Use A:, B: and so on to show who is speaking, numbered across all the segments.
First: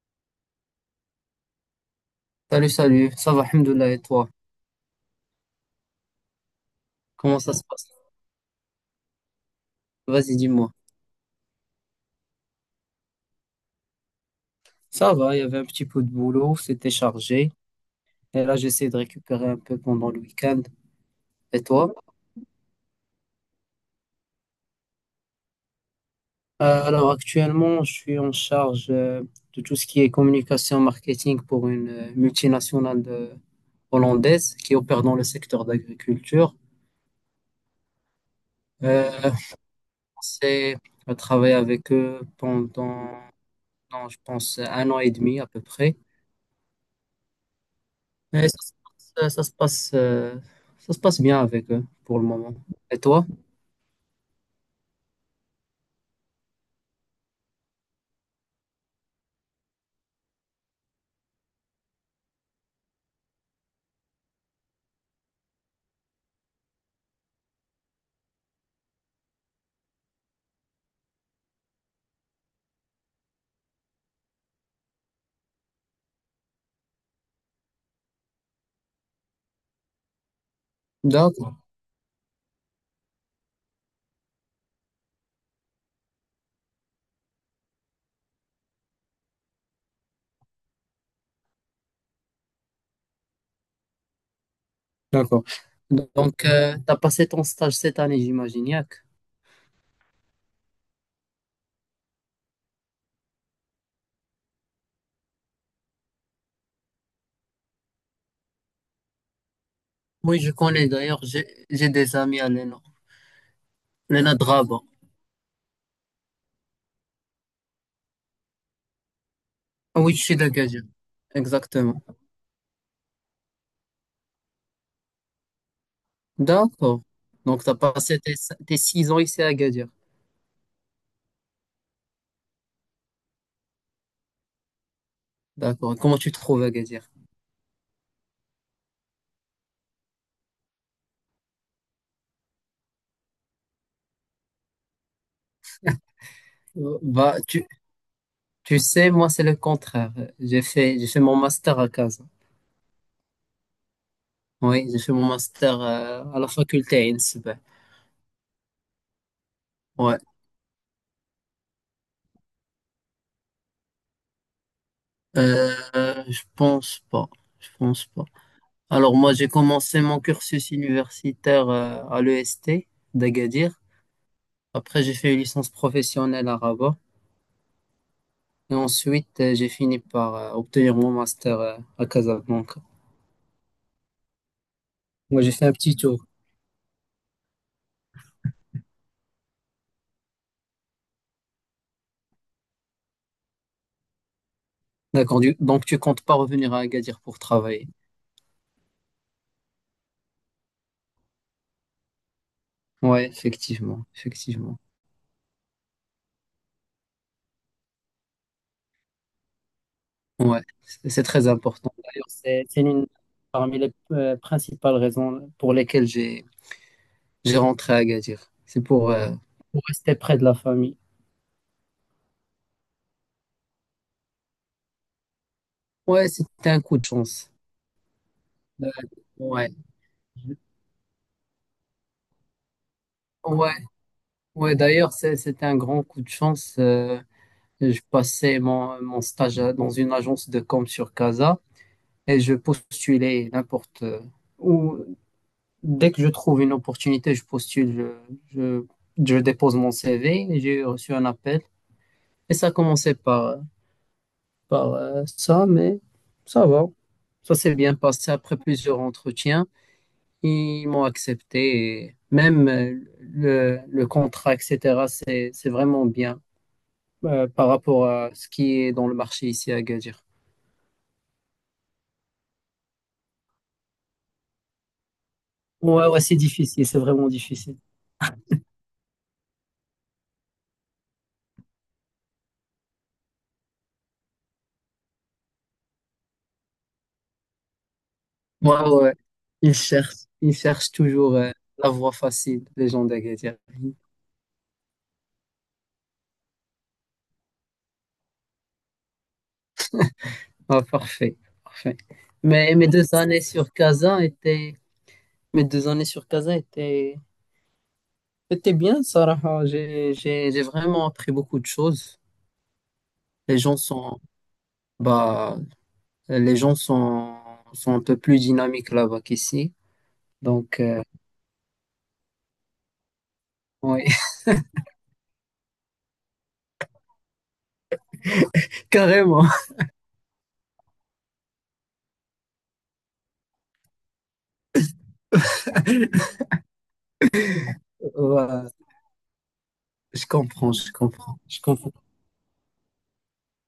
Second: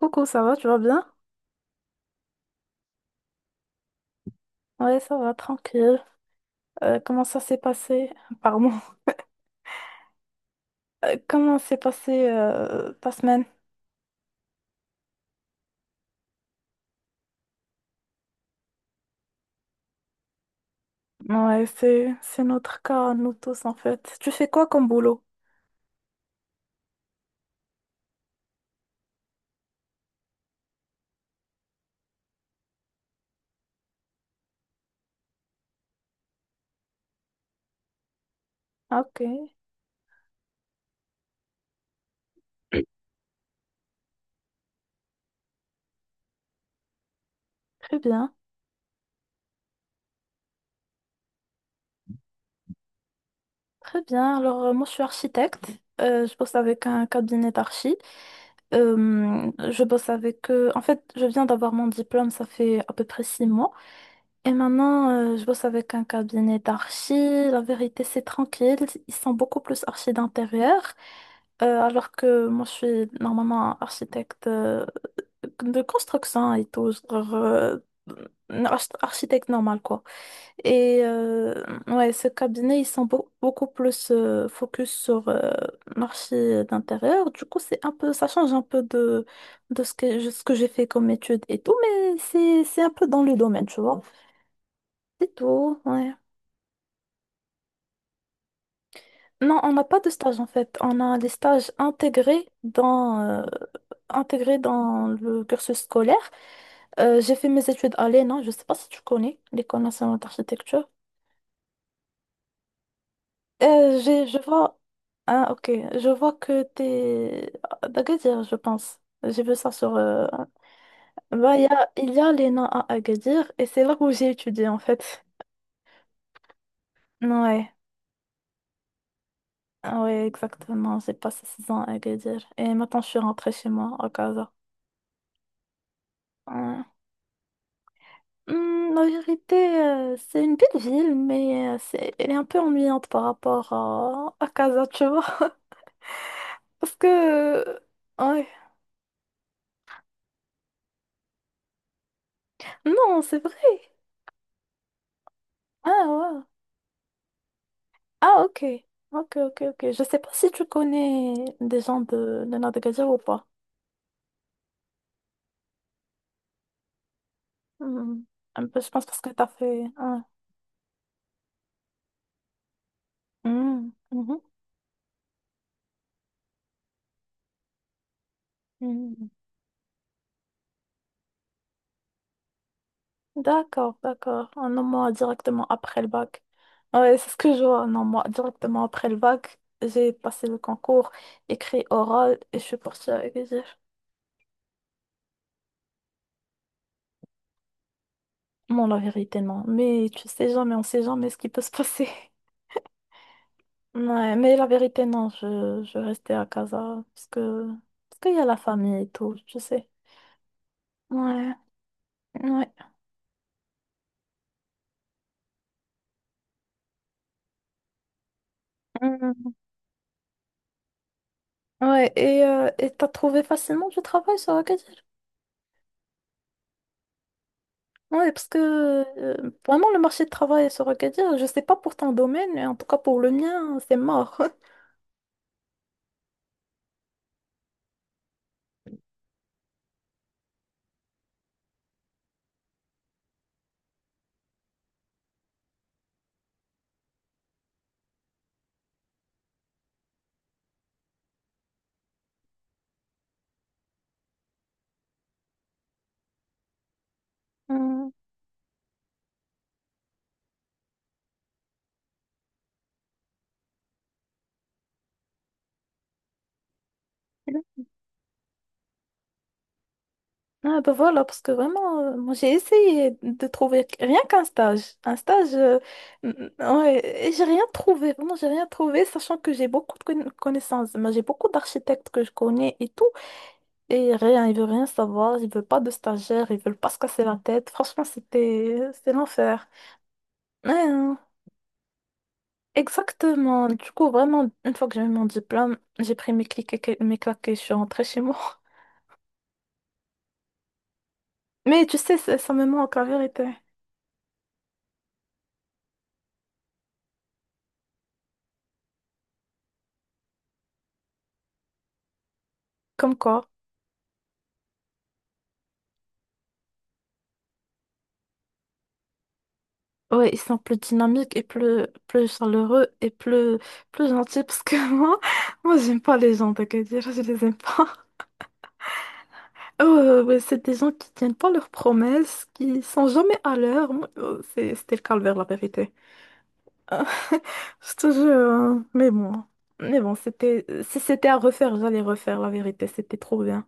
A: Coucou, ça va, tu vas bien?
B: Salut, salut, ça va, Alhamdoulilah, et toi?
A: Ouais, ça va, tranquille. Comment
B: Comment
A: ça
B: ça
A: s'est
B: se passe?
A: passé? Pardon.
B: Vas-y, dis-moi.
A: Comment s'est passé ta semaine?
B: Ça va, il y avait un petit peu de boulot, c'était chargé, et là j'essaie de récupérer un peu pendant le week-end. Et
A: Ouais,
B: toi?
A: c'est notre cas, nous tous en fait. Tu fais quoi comme boulot?
B: Alors actuellement, je suis en charge de tout ce qui est communication marketing pour une multinationale hollandaise qui opère dans le secteur d'agriculture.
A: Ah,
B: Euh,
A: ok,
B: c'est à travailler avec eux pendant, non, je pense, 1 an et demi à peu près.
A: très bien.
B: Mais ça se passe bien avec eux pour le moment. Et toi?
A: Très bien. Alors, moi, je suis architecte. Je bosse avec un cabinet d'archi. En fait, je viens d'avoir mon diplôme, ça fait à peu près 6 mois. Et maintenant, je bosse avec un cabinet d'archi. La vérité, c'est tranquille. Ils sont beaucoup plus archi d'intérieur. Alors que moi, je suis normalement architecte de construction et tout. Genre, un architecte normal, quoi. Et
B: D'accord.
A: ouais, ce cabinet, ils sont beaucoup plus focus sur marché d'intérieur. Du coup, c'est un peu, ça change un peu de ce que, ce que j'ai fait comme étude et tout, mais c'est un peu dans le domaine, tu vois. C'est
B: D'accord.
A: tout, ouais.
B: Donc, tu as passé ton stage cette année, j'imagine, Yak.
A: Non, on n'a pas de stage en fait. On a des stages intégrés dans le cursus scolaire. J'ai fait mes études à l'ENA, je ne sais pas si tu connais, l'École nationale
B: Oui, je
A: d'architecture.
B: connais d'ailleurs, j'ai des amis à Lena. Lena
A: Je vois.
B: Draba.
A: Ah, ok. Je vois que t'es à Agadir, je pense. J'ai vu ça sur.
B: Ah oui, je suis de Gadir.
A: Bah, il y a,
B: Exactement.
A: il y a Lena à Agadir et c'est là où j'ai étudié en fait.
B: D'accord. Donc, tu
A: Ouais.
B: as passé tes 6 ans ici à Gadir.
A: Ah ouais, exactement. J'ai passé 6 ans à Agadir et maintenant je suis rentrée chez moi à Casa.
B: D'accord. Comment tu te trouves à
A: Ouais.
B: Gadir?
A: Hmm, la vérité, c'est une belle ville, mais elle est un peu ennuyante par rapport à Casa, tu vois. Parce
B: Bah,
A: que.
B: tu,
A: Ouais.
B: tu sais, moi, c'est le contraire. J'ai fait mon master à Casa.
A: Non, c'est vrai.
B: Oui, j'ai fait mon master
A: Ah
B: à
A: ouais.
B: la faculté à Innsbruck.
A: Ah, ok. Ok, ok, ok. Je sais
B: Ouais,
A: pas si tu connais des gens de Nadagadja ou pas.
B: euh, je pense pas, je pense
A: Hmm.
B: pas.
A: Un peu, je pense
B: Alors
A: parce que
B: moi
A: t'as
B: j'ai
A: fait...
B: commencé mon
A: ah.
B: cursus universitaire à l'EST d'Agadir.
A: Hmm. Mhm.
B: Après j'ai fait une licence professionnelle à Rabat et
A: Hmm.
B: ensuite j'ai fini par obtenir mon master à Casablanca.
A: D'accord, d'accord. Ah, non, moi,
B: Moi j'ai fait
A: directement
B: un petit
A: après le
B: tour.
A: bac. Ouais, c'est ce que je vois. Non, moi, directement après le bac, j'ai passé le concours, écrit oral, et je suis partie avec les F.
B: D'accord, donc tu comptes pas revenir à Agadir pour travailler.
A: Bon, la vérité, non. Mais tu sais jamais, on sait jamais ce qui peut se passer.
B: Ouais, effectivement,
A: Ouais, mais la
B: effectivement.
A: vérité, non, je restais à casa parce qu'il y a la famille et tout, je sais.
B: Ouais, c'est très
A: Ouais,
B: important. D'ailleurs, c'est
A: ouais.
B: c'est l'une parmi les principales raisons pour lesquelles j'ai rentré à Agadir. C'est pour. euh,
A: Mm.
B: Pour rester près de la famille.
A: Ouais, et t'as trouvé facilement du travail sur Agadir?
B: Ouais, c'était un coup de chance.
A: Ouais, parce que
B: Euh, ouais,
A: vraiment, le marché de travail sur Agadir, je sais pas pour ton domaine, mais en tout cas pour le
B: ouais,
A: mien, c'est mort.
B: ouais. D'ailleurs, c'était un grand coup de chance. Je passais mon stage dans une agence de com sur Casa et je postulais n'importe où. Dès que je trouve une opportunité, je postule, je, je dépose mon CV et j'ai reçu un appel. Et ça commençait par ça, mais ça va. Ça s'est bien
A: Hmm.
B: passé après plusieurs entretiens. Ils m'ont accepté. Et même le contrat, etc., c'est vraiment bien par rapport à ce qui est dans le marché ici à Agadir.
A: Ah ben voilà, parce que vraiment, moi j'ai essayé de trouver rien qu'un stage. Un stage.
B: Ouais, ouais, c'est difficile, c'est
A: Ouais,
B: vraiment
A: et j'ai rien
B: difficile.
A: trouvé, vraiment j'ai rien trouvé, sachant que j'ai beaucoup de connaissances. Moi j'ai beaucoup d'architectes que je connais et tout. Et rien, ils veulent rien savoir, ils veulent pas de stagiaires, ils veulent pas se casser la tête. Franchement,
B: Ouais,
A: c'était
B: ouais,
A: c'était
B: ouais.
A: l'enfer.
B: Ils cherchent, ils
A: Ouais,
B: cherchent
A: hein,
B: toujours la voie facile, les gens d'Agadir.
A: exactement. Du coup, vraiment, une fois que j'avais mon diplôme, j'ai pris mes clics mes claques et je suis rentrée chez moi.
B: Ah, parfait,
A: Mais tu
B: parfait.
A: sais, ça me
B: Mais mes
A: manque la
B: deux années
A: vérité.
B: sur Kazan étaient, mes deux années sur Kazan étaient C'était bien, Sarah. J'ai vraiment appris beaucoup de choses.
A: Comme quoi,
B: Les gens sont, Bah, les gens sont un peu plus dynamiques là-bas qu'ici.
A: ouais, ils sont plus
B: Donc,
A: dynamiques et plus, plus chaleureux et plus,
B: oui,
A: plus gentils parce que moi, moi, j'aime pas les gens, t'inquiète, je les aime pas.
B: carrément.
A: Ouais, c'est des gens qui tiennent pas leurs promesses, qui sont jamais à l'heure. Moi, c'était le calvaire, la vérité. Euh, je te jure,
B: Ouais,
A: hein. Mais bon. Mais bon,
B: je
A: c'était,
B: comprends, je
A: si c'était à
B: comprends, je
A: refaire,
B: comprends.
A: j'allais refaire, la vérité. C'était trop bien.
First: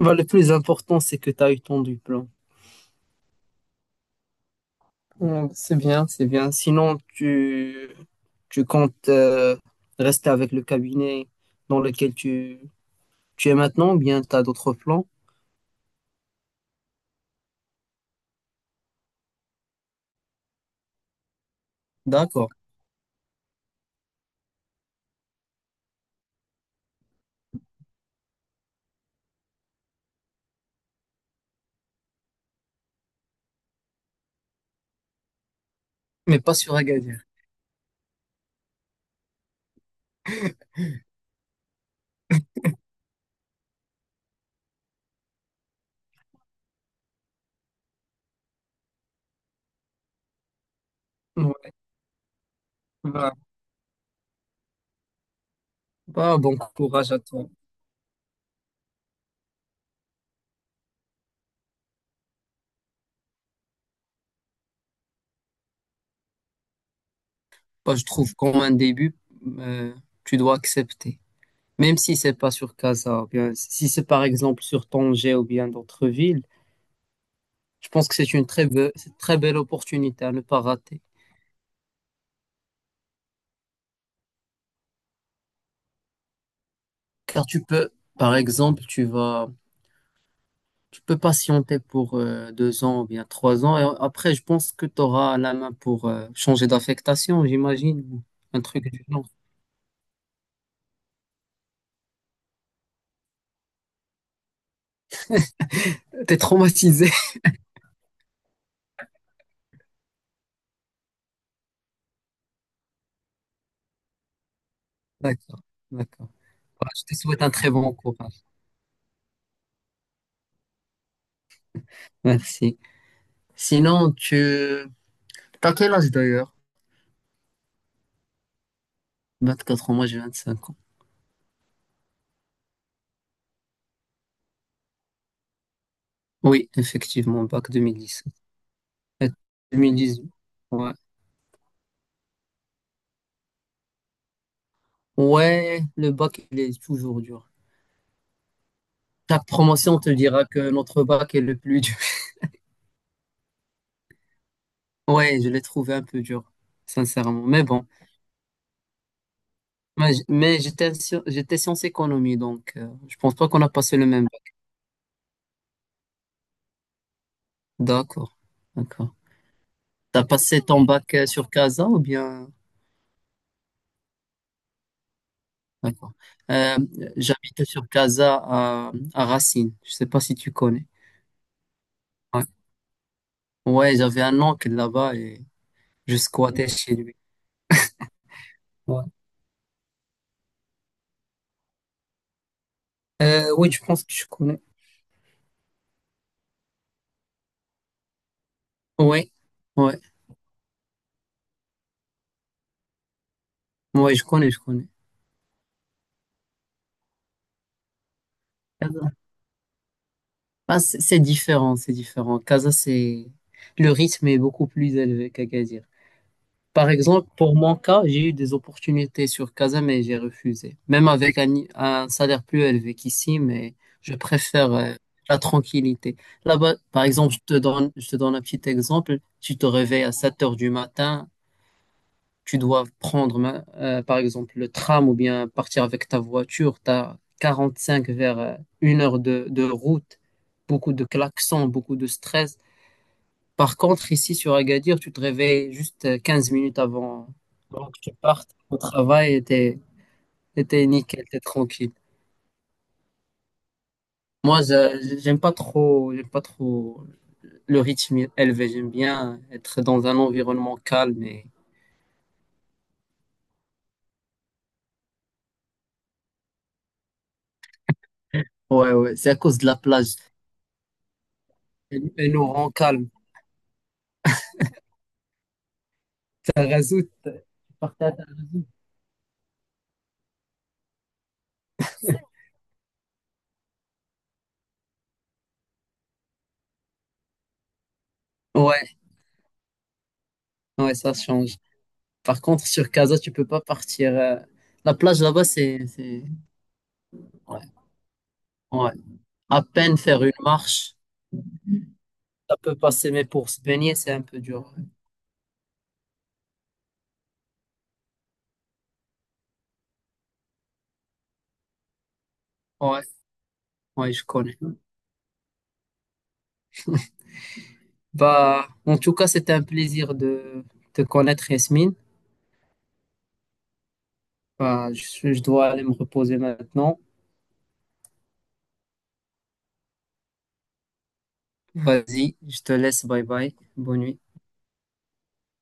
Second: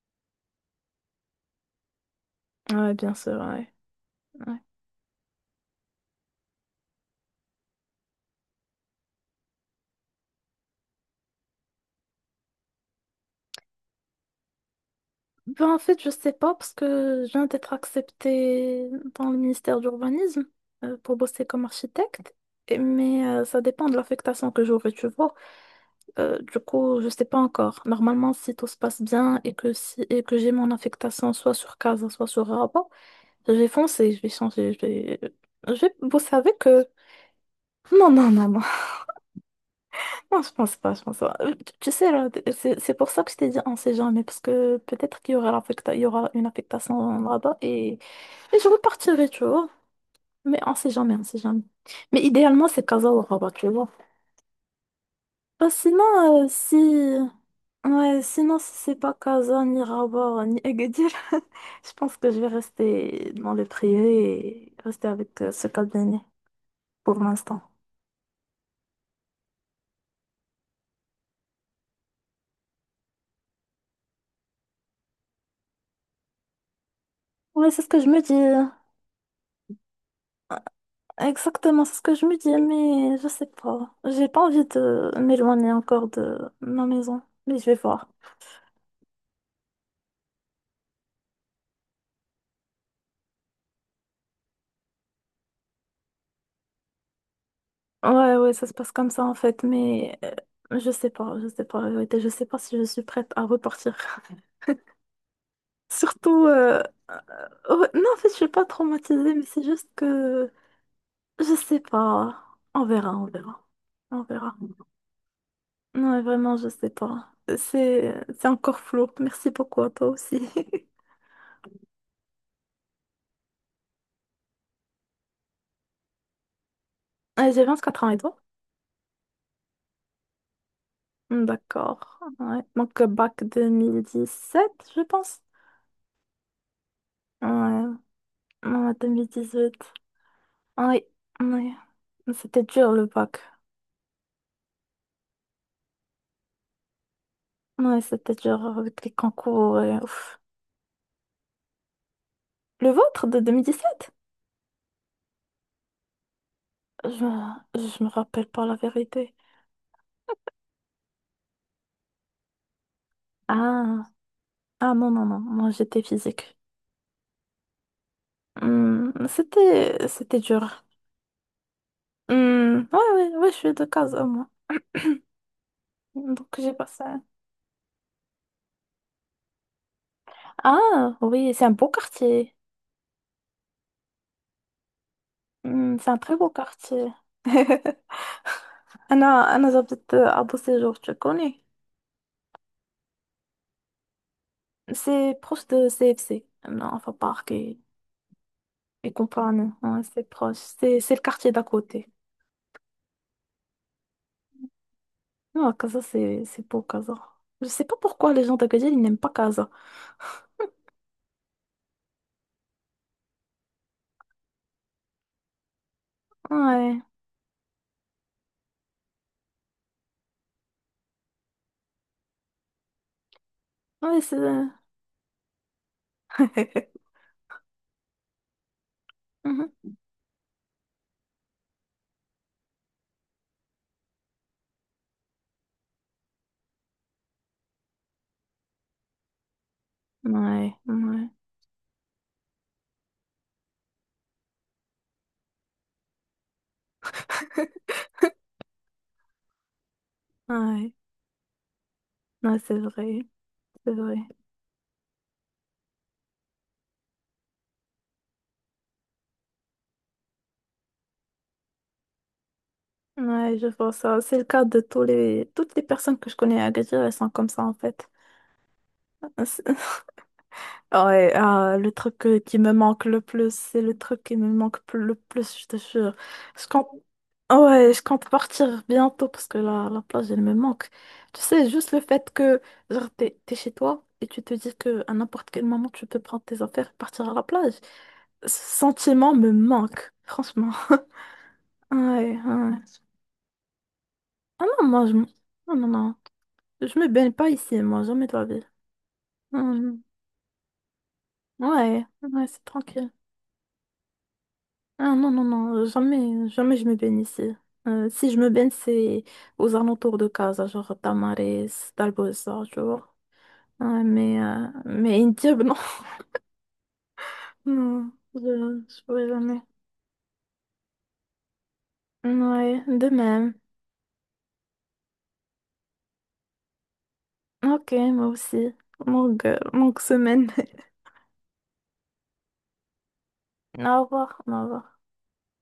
B: Bah, le plus important, c'est que tu as eu ton diplôme.
A: Ouais, bien sûr, ouais. Ouais.
B: Mm. C'est bien, c'est bien. Sinon, tu comptes rester avec le cabinet dans lequel tu es maintenant ou bien tu as d'autres plans?
A: Ben, en fait, je sais pas parce que je viens d'être acceptée dans le ministère de l'Urbanisme pour bosser comme architecte.
B: D'accord,
A: Mais ça dépend de l'affectation que j'aurai, tu vois. Du coup, je sais pas encore. Normalement, si tout se passe bien et que si et que j'ai mon affectation soit sur Casa, soit sur Rabat, je vais foncer, je vais changer, je vais bosser
B: mais pas
A: avec
B: sur
A: eux.
B: Agadir.
A: Non, non, non, non. Non, je pense pas, je pense pas. Tu sais, là, c'est pour ça que je t'ai dit on sait jamais, parce que peut-être qu'il y aura il y aura une affectation là-bas et je repartirai, tu vois. Mais on sait jamais, on sait jamais.
B: Ouais.
A: Mais idéalement, c'est Casa ou
B: Bah,
A: Rabat, tu vois. Bah,
B: Bah,
A: sinon,
B: bon
A: si...
B: courage à toi.
A: Ouais, sinon, si c'est pas Casa, ni Rabat, ni Agadir, je pense que je vais rester dans le privé et rester avec ce cabinet pour l'instant.
B: Bah, je trouve qu'en un début, euh, tu dois accepter. Même si c'est pas sur Casa, ou bien si c'est par exemple sur Tanger ou bien d'autres villes,
A: Ouais, c'est ce
B: je
A: que je
B: pense que
A: me dis.
B: c'est une très belle opportunité à ne pas rater.
A: Exactement, c'est ce que je me dis, mais je sais pas. J'ai pas envie de m'éloigner encore de ma maison,
B: Car
A: mais
B: tu
A: je vais
B: peux,
A: voir.
B: par exemple, tu peux patienter pour 2 ans ou bien 3 ans, et après, je pense que tu auras la main pour changer d'affectation, j'imagine, ou
A: Ouais, ouais,
B: un
A: ça se
B: truc
A: passe
B: du
A: comme ça
B: genre.
A: en fait, mais je sais pas, la vérité, je sais pas si je suis prête à repartir.
B: T'es
A: Surtout,
B: traumatisé.
A: ouais, non, en fait, je suis pas traumatisée, mais c'est juste que je sais pas. On verra, on verra, on verra.
B: D'accord,
A: Non, mais
B: d'accord.
A: vraiment, je
B: Bah,
A: sais
B: je te
A: pas.
B: souhaite un très bon
A: C'est,
B: courage.
A: c'est encore flou. Merci beaucoup à toi aussi.
B: Merci. Sinon, tu... T'as quel âge d'ailleurs?
A: J'ai 24 ans et toi?
B: 24 ans, moi j'ai 25 ans.
A: Hmm, d'accord. Ouais. Donc, bac 2017, je pense.
B: Oui, effectivement, bac
A: Ouais.
B: 2017.
A: Ouais,
B: Et
A: 2018.
B: 2018, ouais.
A: Oui, oui. Ouais. C'était dur, le bac.
B: Ouais, le bac, il est toujours dur.
A: Ouais, c'était dur avec les
B: Chaque
A: concours et
B: promotion te
A: ouf.
B: dira que notre bac est le plus dur.
A: Le vôtre de 2017?
B: Ouais, je l'ai trouvé un peu dur,
A: Je,
B: sincèrement. Mais bon,
A: je me rappelle pas la vérité.
B: mais j'étais j'étais sciences économie, donc je pense pas qu'on a passé le
A: Ah.
B: même bac.
A: Ah non, non, non. Moi, j'étais physique.
B: D'accord,
A: Hmm,
B: d'accord.
A: C'était,
B: T'as
A: c'était
B: passé
A: dur.
B: ton bac sur Casa ou bien...
A: Hmm, ouais, ouais, ouais, je suis de Casa, moi.
B: D'accord.
A: Donc, j'ai
B: Euh,
A: passé.
B: J'habitais sur Casa à Racine. Je sais pas si tu connais.
A: Ah, oui, c'est un beau
B: Ouais,
A: quartier.
B: ouais, j'avais un oncle là-bas et
A: أمم، c'est
B: je
A: un très beau
B: squattais chez
A: quartier.
B: lui. Ouais.
A: أنا أنا جبت أبو سيجور تشكوني
B: Oui, je pense que je connais.
A: سي بروش دو سي اف سي non enfin parc et
B: Oui,
A: compagnie.
B: ouais,
A: Ouais, c'est proche, c'est le quartier d'à côté.
B: ouais, je connais, je connais.
A: Non, Casa, c'est beau, Casa. Je sais pas pourquoi les gens d'Agadir ils
B: Casa.
A: n'aiment pas Casa.
B: Ah, c'est différent, c'est différent. Casa, c'est le rythme est beaucoup plus élevé qu'Agadir. Par
A: Ouais,
B: exemple, pour mon cas, j'ai eu des opportunités sur Casa, mais j'ai refusé. Même avec un salaire plus élevé qu'ici, mais je
A: ouais, c'est...
B: préfère la tranquillité. Là-bas, par exemple, je te donne un petit exemple. Tu te
A: Mhm.
B: réveilles à 7 heures du matin, tu dois prendre, par exemple, le tram ou bien partir avec ta voiture. Tu as 45 vers une heure de route,
A: Ouais,
B: beaucoup de
A: ouais,
B: klaxons, beaucoup de stress. Par contre, ici sur Agadir, tu te réveilles juste 15 minutes avant. Donc, tu pars au travail et t'es
A: ouais,
B: nickel, t'es tranquille.
A: ouais, c'est vrai, c'est vrai.
B: Moi, j'aime pas trop le rythme élevé. J'aime bien être dans un environnement calme et,
A: Ouais, je vois ça, c'est le cas de tous les toutes les personnes que je connais à Agadir, elles sont comme ça en fait.
B: ouais, ouais, c'est à cause de la plage.
A: Ouais, ah, le
B: Elle,
A: truc
B: elle nous
A: qui
B: rend
A: me manque
B: calme.
A: le plus, c'est le truc qui me manque le plus, je te jure.
B: Ça
A: Je compte...
B: résout.
A: Ouais, je compte partir bientôt parce que la plage, elle me manque. Tu sais, juste le fait que, genre, t'es chez toi et tu te dis que à n'importe quel moment, tu peux prendre tes affaires et partir à la plage. Ce
B: Ouais,
A: sentiment me manque, franchement.
B: ouais, ça change.
A: Ouais,
B: Par contre,
A: ouais.
B: sur Casa, tu peux pas partir.
A: Ah non,
B: La
A: moi, je...
B: plage là-bas,
A: Non, non, non. Je me baigne pas
B: ouais,
A: ici, moi, jamais de la vie.
B: ouais. À
A: Hmm.
B: peine faire une marche.
A: Ouais, ouais,
B: Ça
A: c'est
B: peut
A: tranquille.
B: passer, mais pour se baigner, c'est un peu dur.
A: Ah non, non, non, jamais, jamais je me baigne ici. Si je me baigne, c'est aux alentours de Casa, genre Tamares, Dalbosa, tu
B: Ouais,
A: vois. Ouais,
B: ouais, je connais.
A: mais Indiab, non. Non,
B: Bah,
A: je
B: en
A: je
B: tout
A: pourrais
B: cas, c'était
A: jamais.
B: un plaisir de te connaître, Yasmine.
A: Ouais, de même.
B: Bah, je dois aller me reposer maintenant.
A: Ok, moi aussi. Longue, longue semaine.
B: Vas-y, je te laisse. Bye bye. Bonne
A: Au
B: nuit.
A: revoir, au revoir.